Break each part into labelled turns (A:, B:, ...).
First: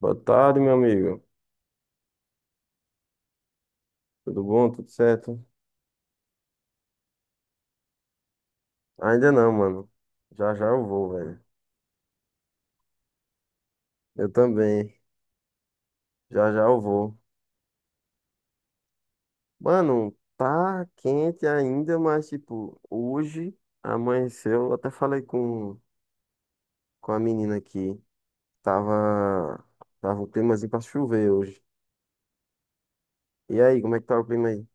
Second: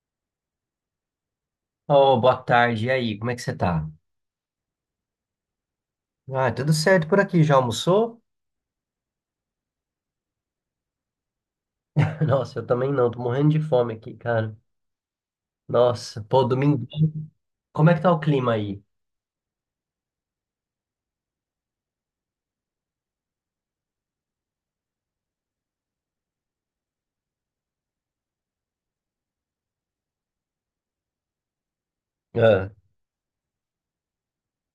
A: Boa tarde, meu amigo.
B: Oh, boa tarde. E aí, como é que você tá?
A: Tudo bom? Tudo certo?
B: Ah, tudo certo por aqui. Já almoçou?
A: Ainda não, mano. Já já eu vou, velho.
B: Nossa, eu também não. Tô morrendo de fome aqui,
A: Eu
B: cara.
A: também.
B: Nossa, pô,
A: Já já eu
B: domingo.
A: vou.
B: Como é que tá o clima aí?
A: Mano, tá quente ainda, mas tipo, hoje amanheceu. Eu até falei com a menina aqui. Tava, tava um climazinho pra chover hoje.
B: Ah.
A: E aí, como é que tá o clima aí?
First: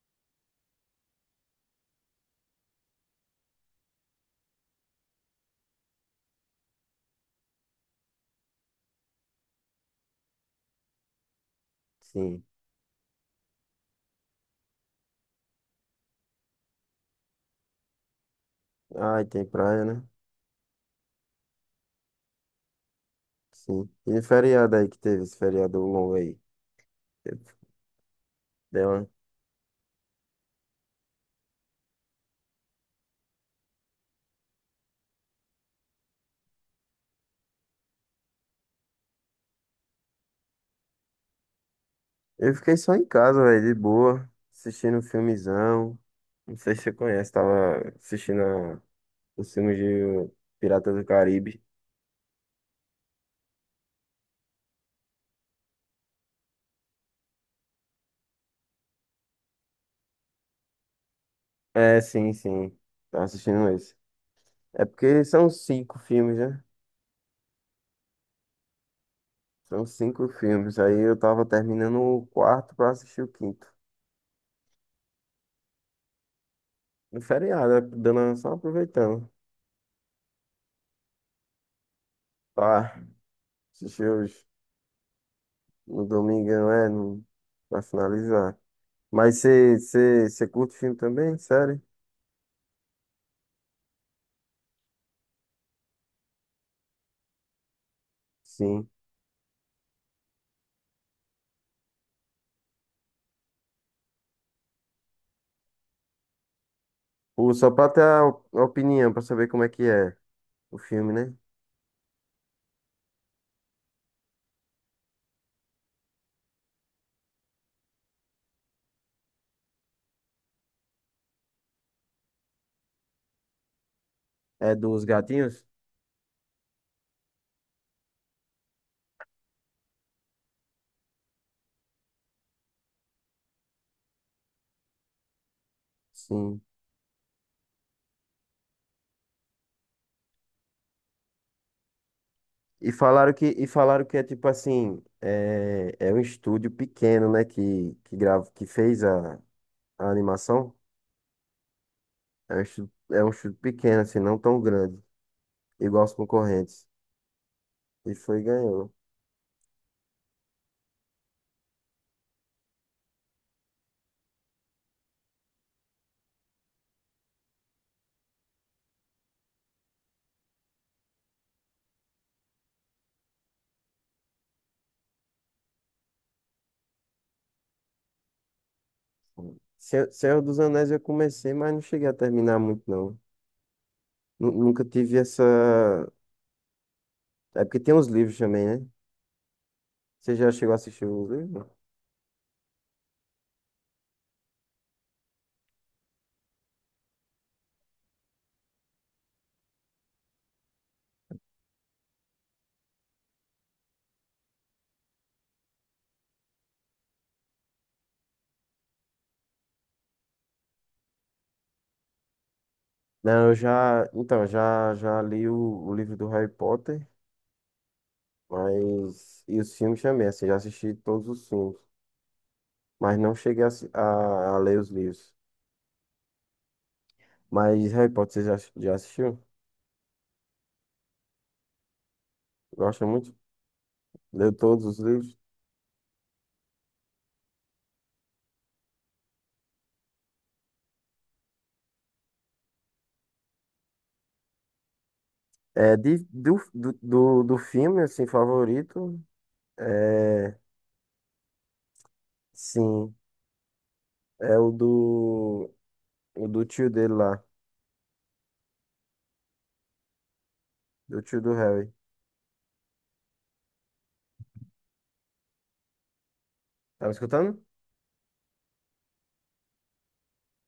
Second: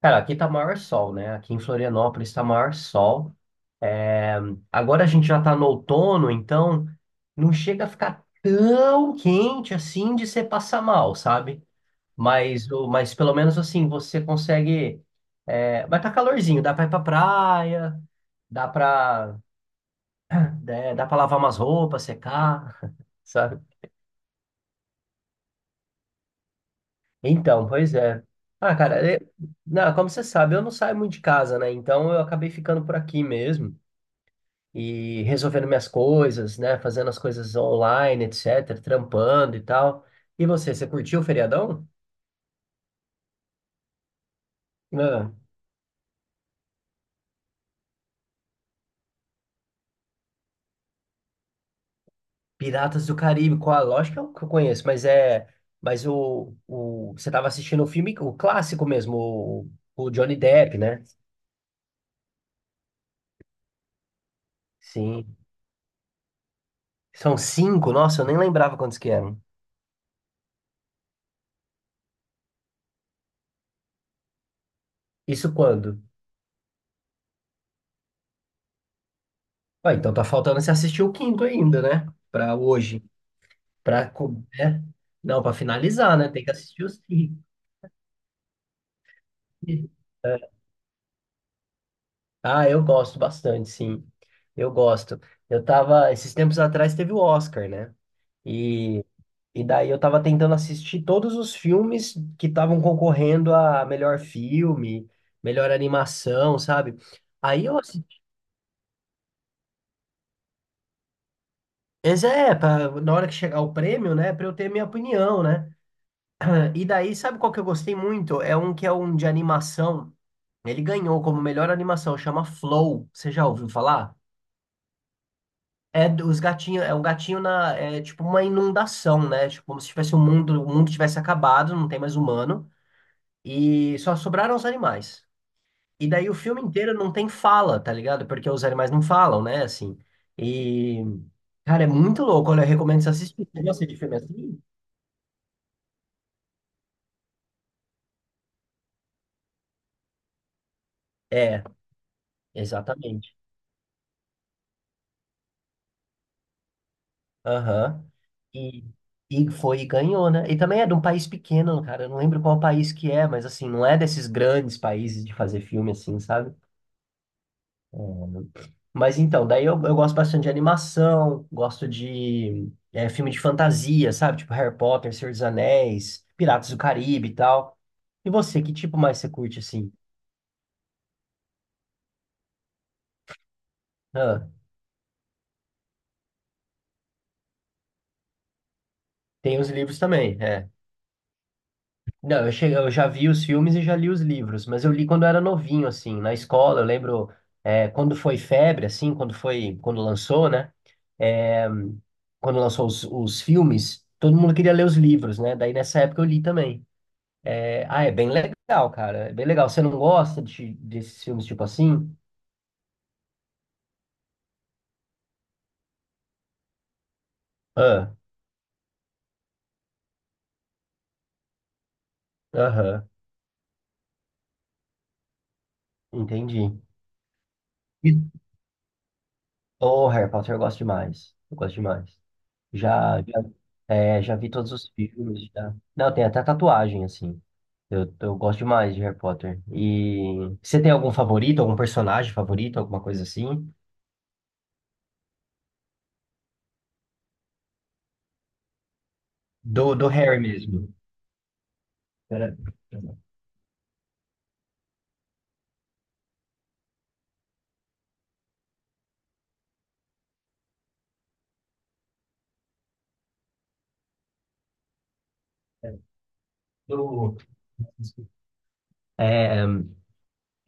B: Cara, aqui tá maior sol, né? Aqui em Florianópolis tá maior sol. É, agora a gente já tá no outono, então não chega a ficar tão quente assim de você passar mal, sabe?
A: Sim.
B: Mas, mas pelo menos assim, você consegue. É, vai tá calorzinho, dá pra ir pra praia, dá
A: Ai,
B: pra.
A: tem praia, né?
B: Né? Dá pra lavar umas roupas, secar, sabe?
A: Sim. E feriado aí que teve, esse feriado longo aí?
B: Então, pois é. Ah,
A: Deu
B: cara,
A: uma
B: não, como você sabe, eu não saio muito de casa, né? Então eu acabei ficando por aqui mesmo e resolvendo minhas coisas, né? Fazendo as coisas online, etc., trampando e tal. E você curtiu o feriadão?
A: Eu fiquei só em casa, velho, de boa, assistindo um
B: Ah,
A: filmezão. Não sei se você conhece, tava assistindo os filmes de Pirata do Caribe.
B: Piratas do Caribe, qual? Lógico que eu conheço, mas é. Mas o. Você tava assistindo o filme, o clássico mesmo, o Johnny Depp, né?
A: É, sim, sim. Tava assistindo esse. É porque
B: Sim.
A: são cinco filmes, né?
B: São cinco, nossa, eu nem lembrava quantos que eram.
A: São cinco filmes. Aí eu tava terminando o quarto pra assistir o quinto.
B: Isso quando?
A: No feriado, né? Só aproveitando.
B: Ah, então tá faltando você assistir o quinto ainda, né? Pra
A: Tá,
B: hoje.
A: assisti hoje.
B: Né? Não, pra
A: No
B: finalizar, né? Tem que
A: domingão,
B: assistir
A: é,
B: os
A: no,
B: cinco.
A: pra finalizar. Mas você
B: É.
A: curte filme também? Sério?
B: Ah, eu gosto bastante, sim. Eu gosto. Eu tava, esses tempos atrás teve o Oscar, né?
A: Sim.
B: E, daí eu tava tentando assistir todos os filmes que estavam concorrendo a melhor filme, melhor animação, sabe? Aí
A: Só
B: eu
A: pra ter
B: assisti.
A: a opinião, pra saber como é que é o filme, né?
B: Mas é, pra, na hora que chegar o prêmio, né? Pra eu ter minha opinião, né? E daí, sabe qual que eu gostei muito? É um que é um de animação. Ele ganhou como melhor animação, chama Flow. Você já ouviu falar?
A: É dos gatinhos?
B: É dos gatinhos, é um gatinho na, é tipo uma inundação, né? Tipo como se tivesse o mundo tivesse acabado, não tem mais humano e só sobraram os animais. E daí o
A: Sim.
B: filme inteiro não tem fala, tá ligado? Porque os animais não falam, né? Assim. E cara, é muito louco. Olha, eu
A: E
B: recomendo você
A: falaram que,
B: assistir. Você
A: e
B: gosta de
A: falaram
B: filme
A: que é tipo
B: assim?
A: assim, é um estúdio pequeno, né? Que que fez a animação.
B: É,
A: É um estúdio, é um
B: exatamente.
A: estúdio pequeno, assim, não tão grande, igual os concorrentes.
B: Aham.
A: E foi e
B: E,
A: ganhou.
B: foi e ganhou, né? E também é de um país pequeno, cara. Eu não lembro qual país que é, mas assim, não é desses grandes países de fazer filme assim, sabe? É, mas então, daí eu gosto bastante de animação, gosto de é, filme de fantasia, sabe? Tipo Harry Potter, Senhor dos Anéis, Piratas do Caribe e tal. E você, que tipo mais você curte assim?
A: Se- Senhor dos Anéis eu comecei, mas não cheguei a terminar muito, não.
B: Ah,
A: Nu- Nunca tive essa. É porque tem uns livros também, né?
B: tem os livros
A: Você
B: também,
A: já
B: é.
A: chegou a assistir os livros?
B: Não, eu, cheguei, eu já vi os filmes e já li os livros, mas eu li quando era novinho, assim, na escola. Eu lembro é, quando foi febre, assim, quando foi, quando lançou, né? É, quando lançou os filmes, todo mundo queria ler os livros, né? Daí nessa época eu li também. É, ah, é bem legal, cara. É bem legal. Você não gosta desses filmes tipo assim?
A: Não, eu, então, já li o livro do Harry Potter,
B: Ah,
A: mas, e os filmes também, assim, já assisti todos os filmes,
B: aham,
A: mas não cheguei a ler os livros.
B: entendi.
A: Mas Harry
B: E-
A: Potter, você já assistiu?
B: Oh, Harry Potter, eu gosto demais. Eu gosto demais.
A: Gosta
B: Já,
A: muito?
B: já, é, já vi
A: Leu
B: todos
A: todos
B: os
A: os livros?
B: filmes, já. Não, tem até tatuagem, assim. Eu gosto demais de Harry Potter. E você tem algum favorito, algum personagem favorito, alguma coisa assim?
A: É, de, do, do, do, do filme, assim, favorito,
B: Do, do Harry
A: é,
B: mesmo. Pera-
A: sim, é o do tio dele lá, do tio do Harry. Tá me
B: Do,
A: escutando?
B: é,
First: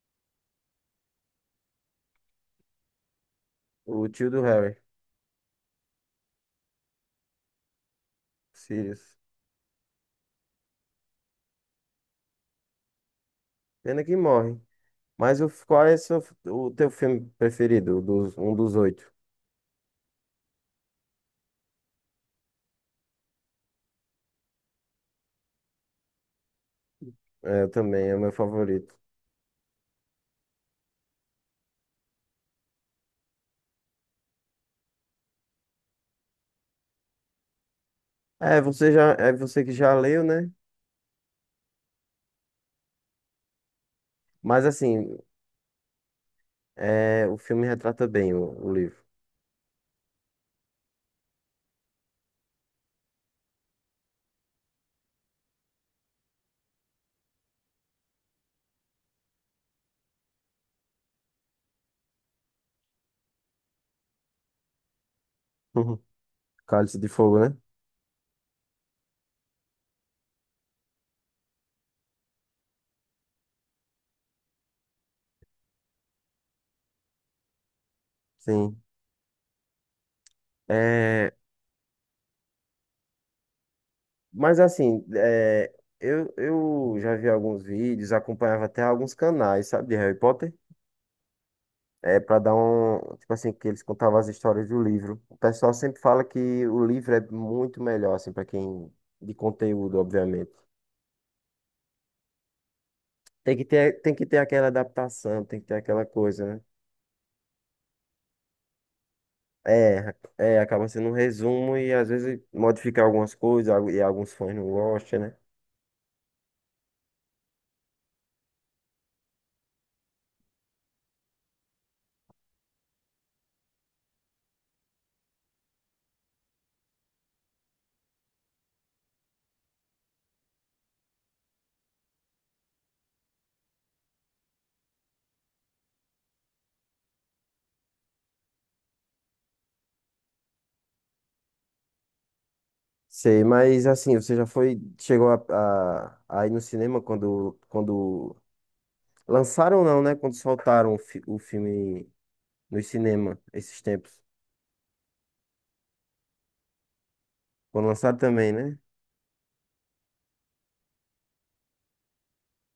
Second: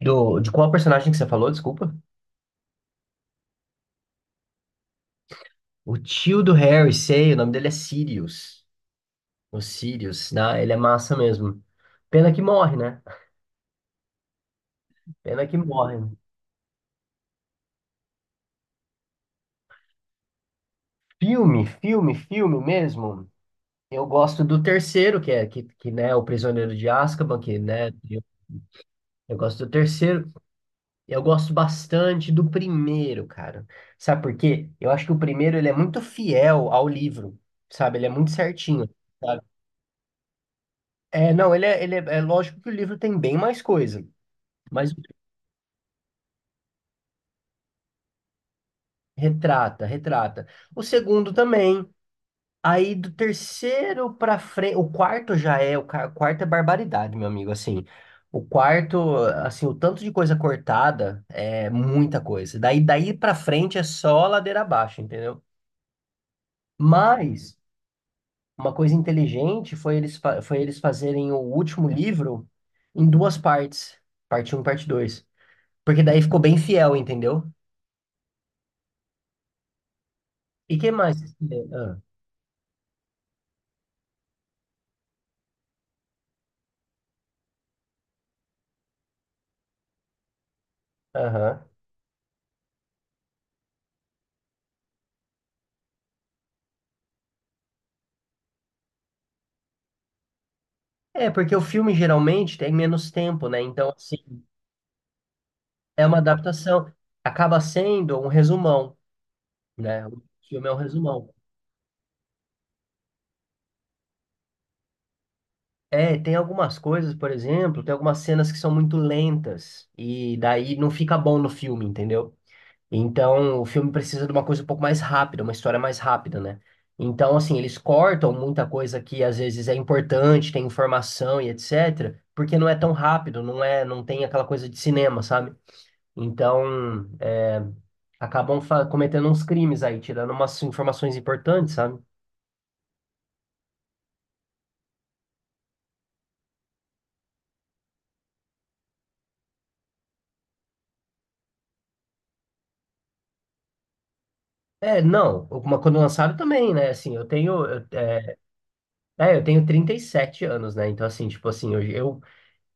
B: de qual personagem que você falou, desculpa?
A: O tio do Harry,
B: O tio do Harry, sei, o nome dele é Sirius.
A: Sirius.
B: O Sirius, né? Ele é massa mesmo. Pena que morre, né?
A: Pena que morre.
B: Pena que
A: Qual é
B: morre.
A: o teu filme preferido? Um dos oito.
B: Filme, filme, filme mesmo. Eu gosto do terceiro, que é que né, o Prisioneiro de Azkaban,
A: É, eu também, é o meu favorito.
B: eu gosto do terceiro. Eu gosto bastante do primeiro, cara. Sabe por quê? Eu acho que o primeiro ele é muito fiel ao livro, sabe? Ele é muito
A: É,
B: certinho.
A: você já, é
B: Sabe?
A: você que já leu, né?
B: Não, ele é, é lógico que o livro tem bem mais coisa,
A: Mas
B: mas
A: assim, é, o filme retrata bem o livro.
B: retrata. O segundo também, aí do terceiro pra frente, o quarto já é, quarto é barbaridade, meu amigo, assim. O quarto, assim, o tanto de coisa cortada é muita coisa. Daí para frente é só ladeira abaixo, entendeu?
A: Uhum. Cálice de Fogo, né?
B: Mas uma coisa inteligente foi foi eles fazerem o último livro em duas partes, parte um, parte 2, porque daí ficou bem fiel, entendeu?
A: Sim.
B: E que mais?
A: É,
B: Vocês fizeram? Ah,
A: mas assim, eu já vi alguns vídeos, acompanhava até alguns canais, sabe, de Harry Potter.
B: aham.
A: É para dar um. Tipo assim, que eles contavam as histórias do livro. O pessoal sempre fala que o livro é muito melhor, assim, para quem. De conteúdo, obviamente.
B: É, porque o filme geralmente tem menos tempo, né? Então,
A: Tem que ter aquela adaptação, tem que ter aquela
B: é uma
A: coisa, né?
B: adaptação. Acaba sendo um resumão, né?
A: É,
B: O filme é um
A: acaba sendo um
B: resumão.
A: resumo e às vezes modificar algumas coisas algu- e alguns fãs não gostam, né?
B: É, tem algumas coisas, por exemplo, tem algumas cenas que são muito lentas e daí não fica bom no filme, entendeu? Então, o filme precisa de uma coisa um pouco mais rápida, uma história mais rápida, né? Então, assim, eles cortam muita coisa que às vezes é importante, tem informação e etc, porque não é tão rápido, não é, não tem aquela coisa de cinema, sabe? Então, é, cometendo uns crimes aí, tirando umas informações importantes, sabe?
A: Sei, mas assim, você já foi, chegou a ir no cinema quando lançaram não, né? Quando soltaram o filme no cinema esses tempos.
B: É, não, uma quando lançaram também, né? Assim, eu tenho,
A: Quando
B: eu,
A: lançaram
B: é,
A: também, né?
B: é, eu tenho 37 anos, né? Então, assim, tipo assim,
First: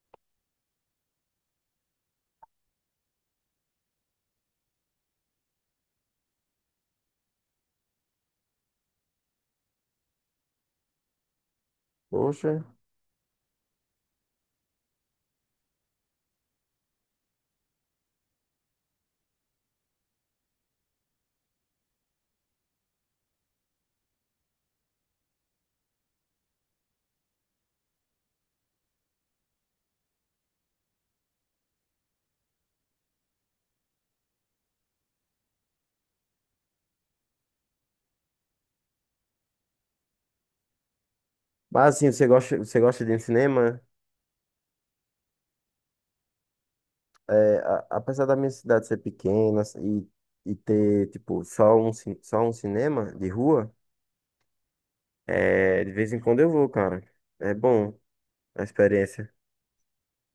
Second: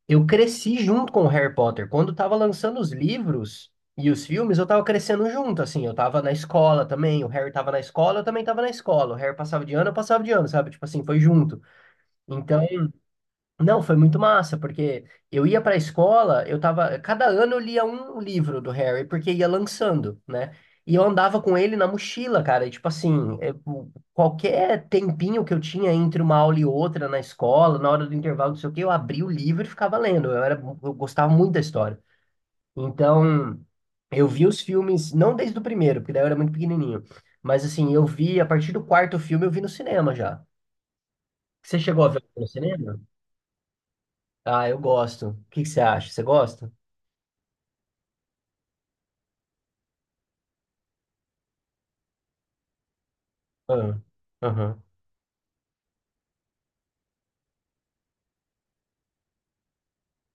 B: eu cresci junto com o Harry Potter. Quando tava lançando os livros e os filmes, eu tava crescendo junto, assim, eu tava na escola também, o Harry tava na escola, eu também tava na escola, o Harry passava de ano, eu passava de ano, sabe? Tipo assim, foi junto.
A: Poxa.
B: Então, não, foi muito massa, porque eu ia para a escola, eu tava, cada ano eu lia um livro do Harry, porque ia lançando, né? E eu andava com ele na mochila, cara, e, tipo assim, é, qualquer tempinho que eu tinha entre uma aula e outra na escola, na hora do intervalo, não sei o quê, eu abria o livro e ficava lendo. Eu era, eu gostava muito da história. Então, eu vi os filmes, não desde o primeiro, porque daí eu era muito pequenininho, mas assim, eu vi a partir do quarto filme, eu vi no cinema já. Você
A: Mas
B: chegou a
A: assim,
B: ver no
A: você
B: cinema?
A: gosta de ir no cinema?
B: Ah, eu gosto. O que que você acha? Você gosta?
A: É, apesar da minha cidade ser pequena e ter, tipo, só um cinema de rua,
B: Ah, aham.
A: é, de vez em quando eu vou, cara. É bom a experiência.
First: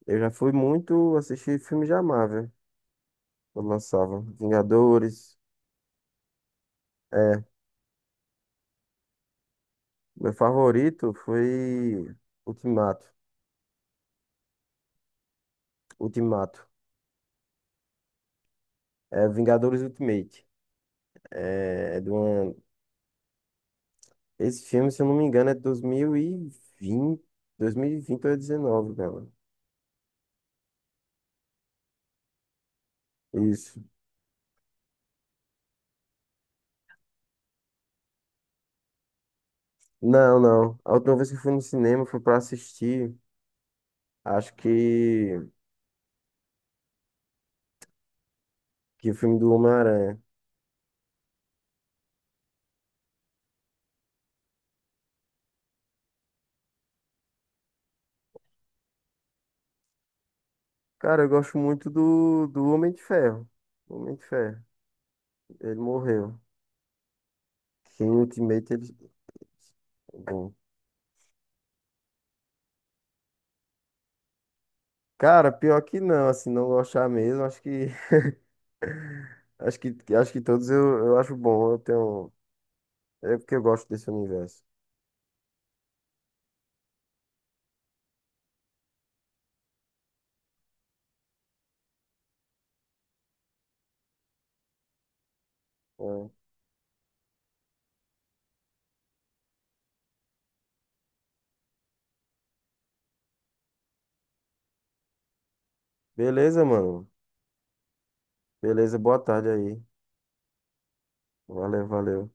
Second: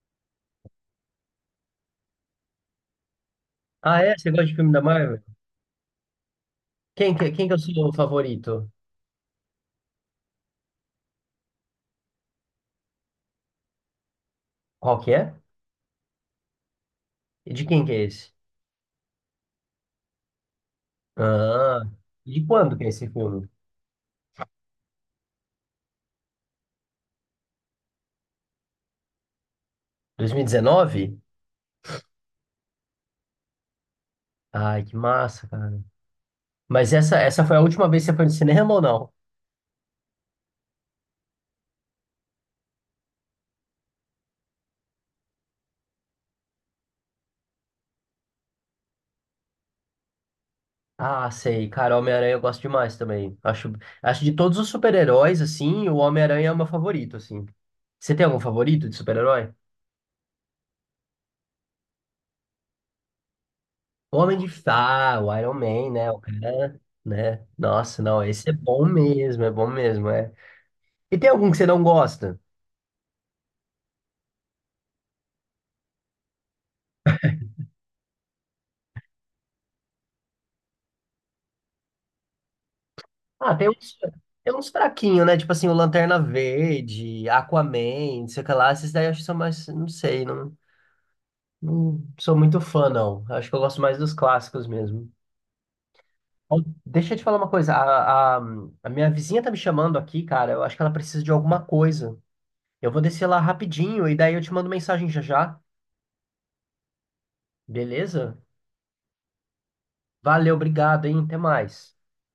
A: Eu já fui muito assistir filmes da Marvel, quando
B: Ah, é?
A: lançava.
B: Você gosta de filme da Marvel?
A: Vingadores. É,
B: Quem que é o seu favorito?
A: meu favorito foi Ultimato.
B: Qual que é?
A: Ultimato.
B: E de quem que é esse?
A: É Vingadores Ultimate.
B: Ah,
A: É, é de
B: e de
A: uma,
B: quando que é esse filme?
A: Esse filme, se eu não me engano, é vinte 2020 ou 19, galera.
B: 2019?
A: Isso.
B: Ai, que massa, cara. Mas essa foi a última vez que você foi no cinema ou não?
A: Não, não. A última vez que eu fui no cinema foi pra assistir, acho que o filme do Homem-Aranha.
B: Ah, sei. Cara, Homem-Aranha eu gosto demais também. Acho, acho de todos os super-heróis, assim, o Homem-Aranha é o meu favorito, assim. Você tem algum favorito de super-herói?
A: Cara, eu gosto muito do Homem de Ferro. Homem de
B: Homem de
A: Ferro.
B: Ferro, o Iron
A: Ele
B: Man, né? O
A: morreu.
B: cara, né? Nossa,
A: Que em
B: não, esse é
A: Ultimate
B: bom
A: ele.
B: mesmo, é bom mesmo,
A: É
B: é.
A: bom.
B: E tem algum que você não gosta?
A: Cara, pior que não, assim, não gostar mesmo, acho que acho que todos eu acho bom, eu tenho é porque
B: Ah,
A: eu gosto desse
B: tem
A: universo.
B: uns fraquinhos, né? Tipo assim, o Lanterna Verde, Aquaman, não sei o que lá. Esses daí eu acho que são mais, não sei, não, não sou muito fã, não. Acho que eu gosto mais dos clássicos mesmo.
A: É.
B: Ó, deixa eu te falar uma coisa, a minha vizinha tá me chamando aqui, cara, eu acho que ela precisa de alguma coisa. Eu vou descer lá rapidinho e daí eu te mando mensagem já já,
A: Beleza, mano.
B: beleza?
A: Beleza, boa tarde aí.
B: Valeu, obrigado, hein? Até
A: Valeu,
B: mais.
A: valeu.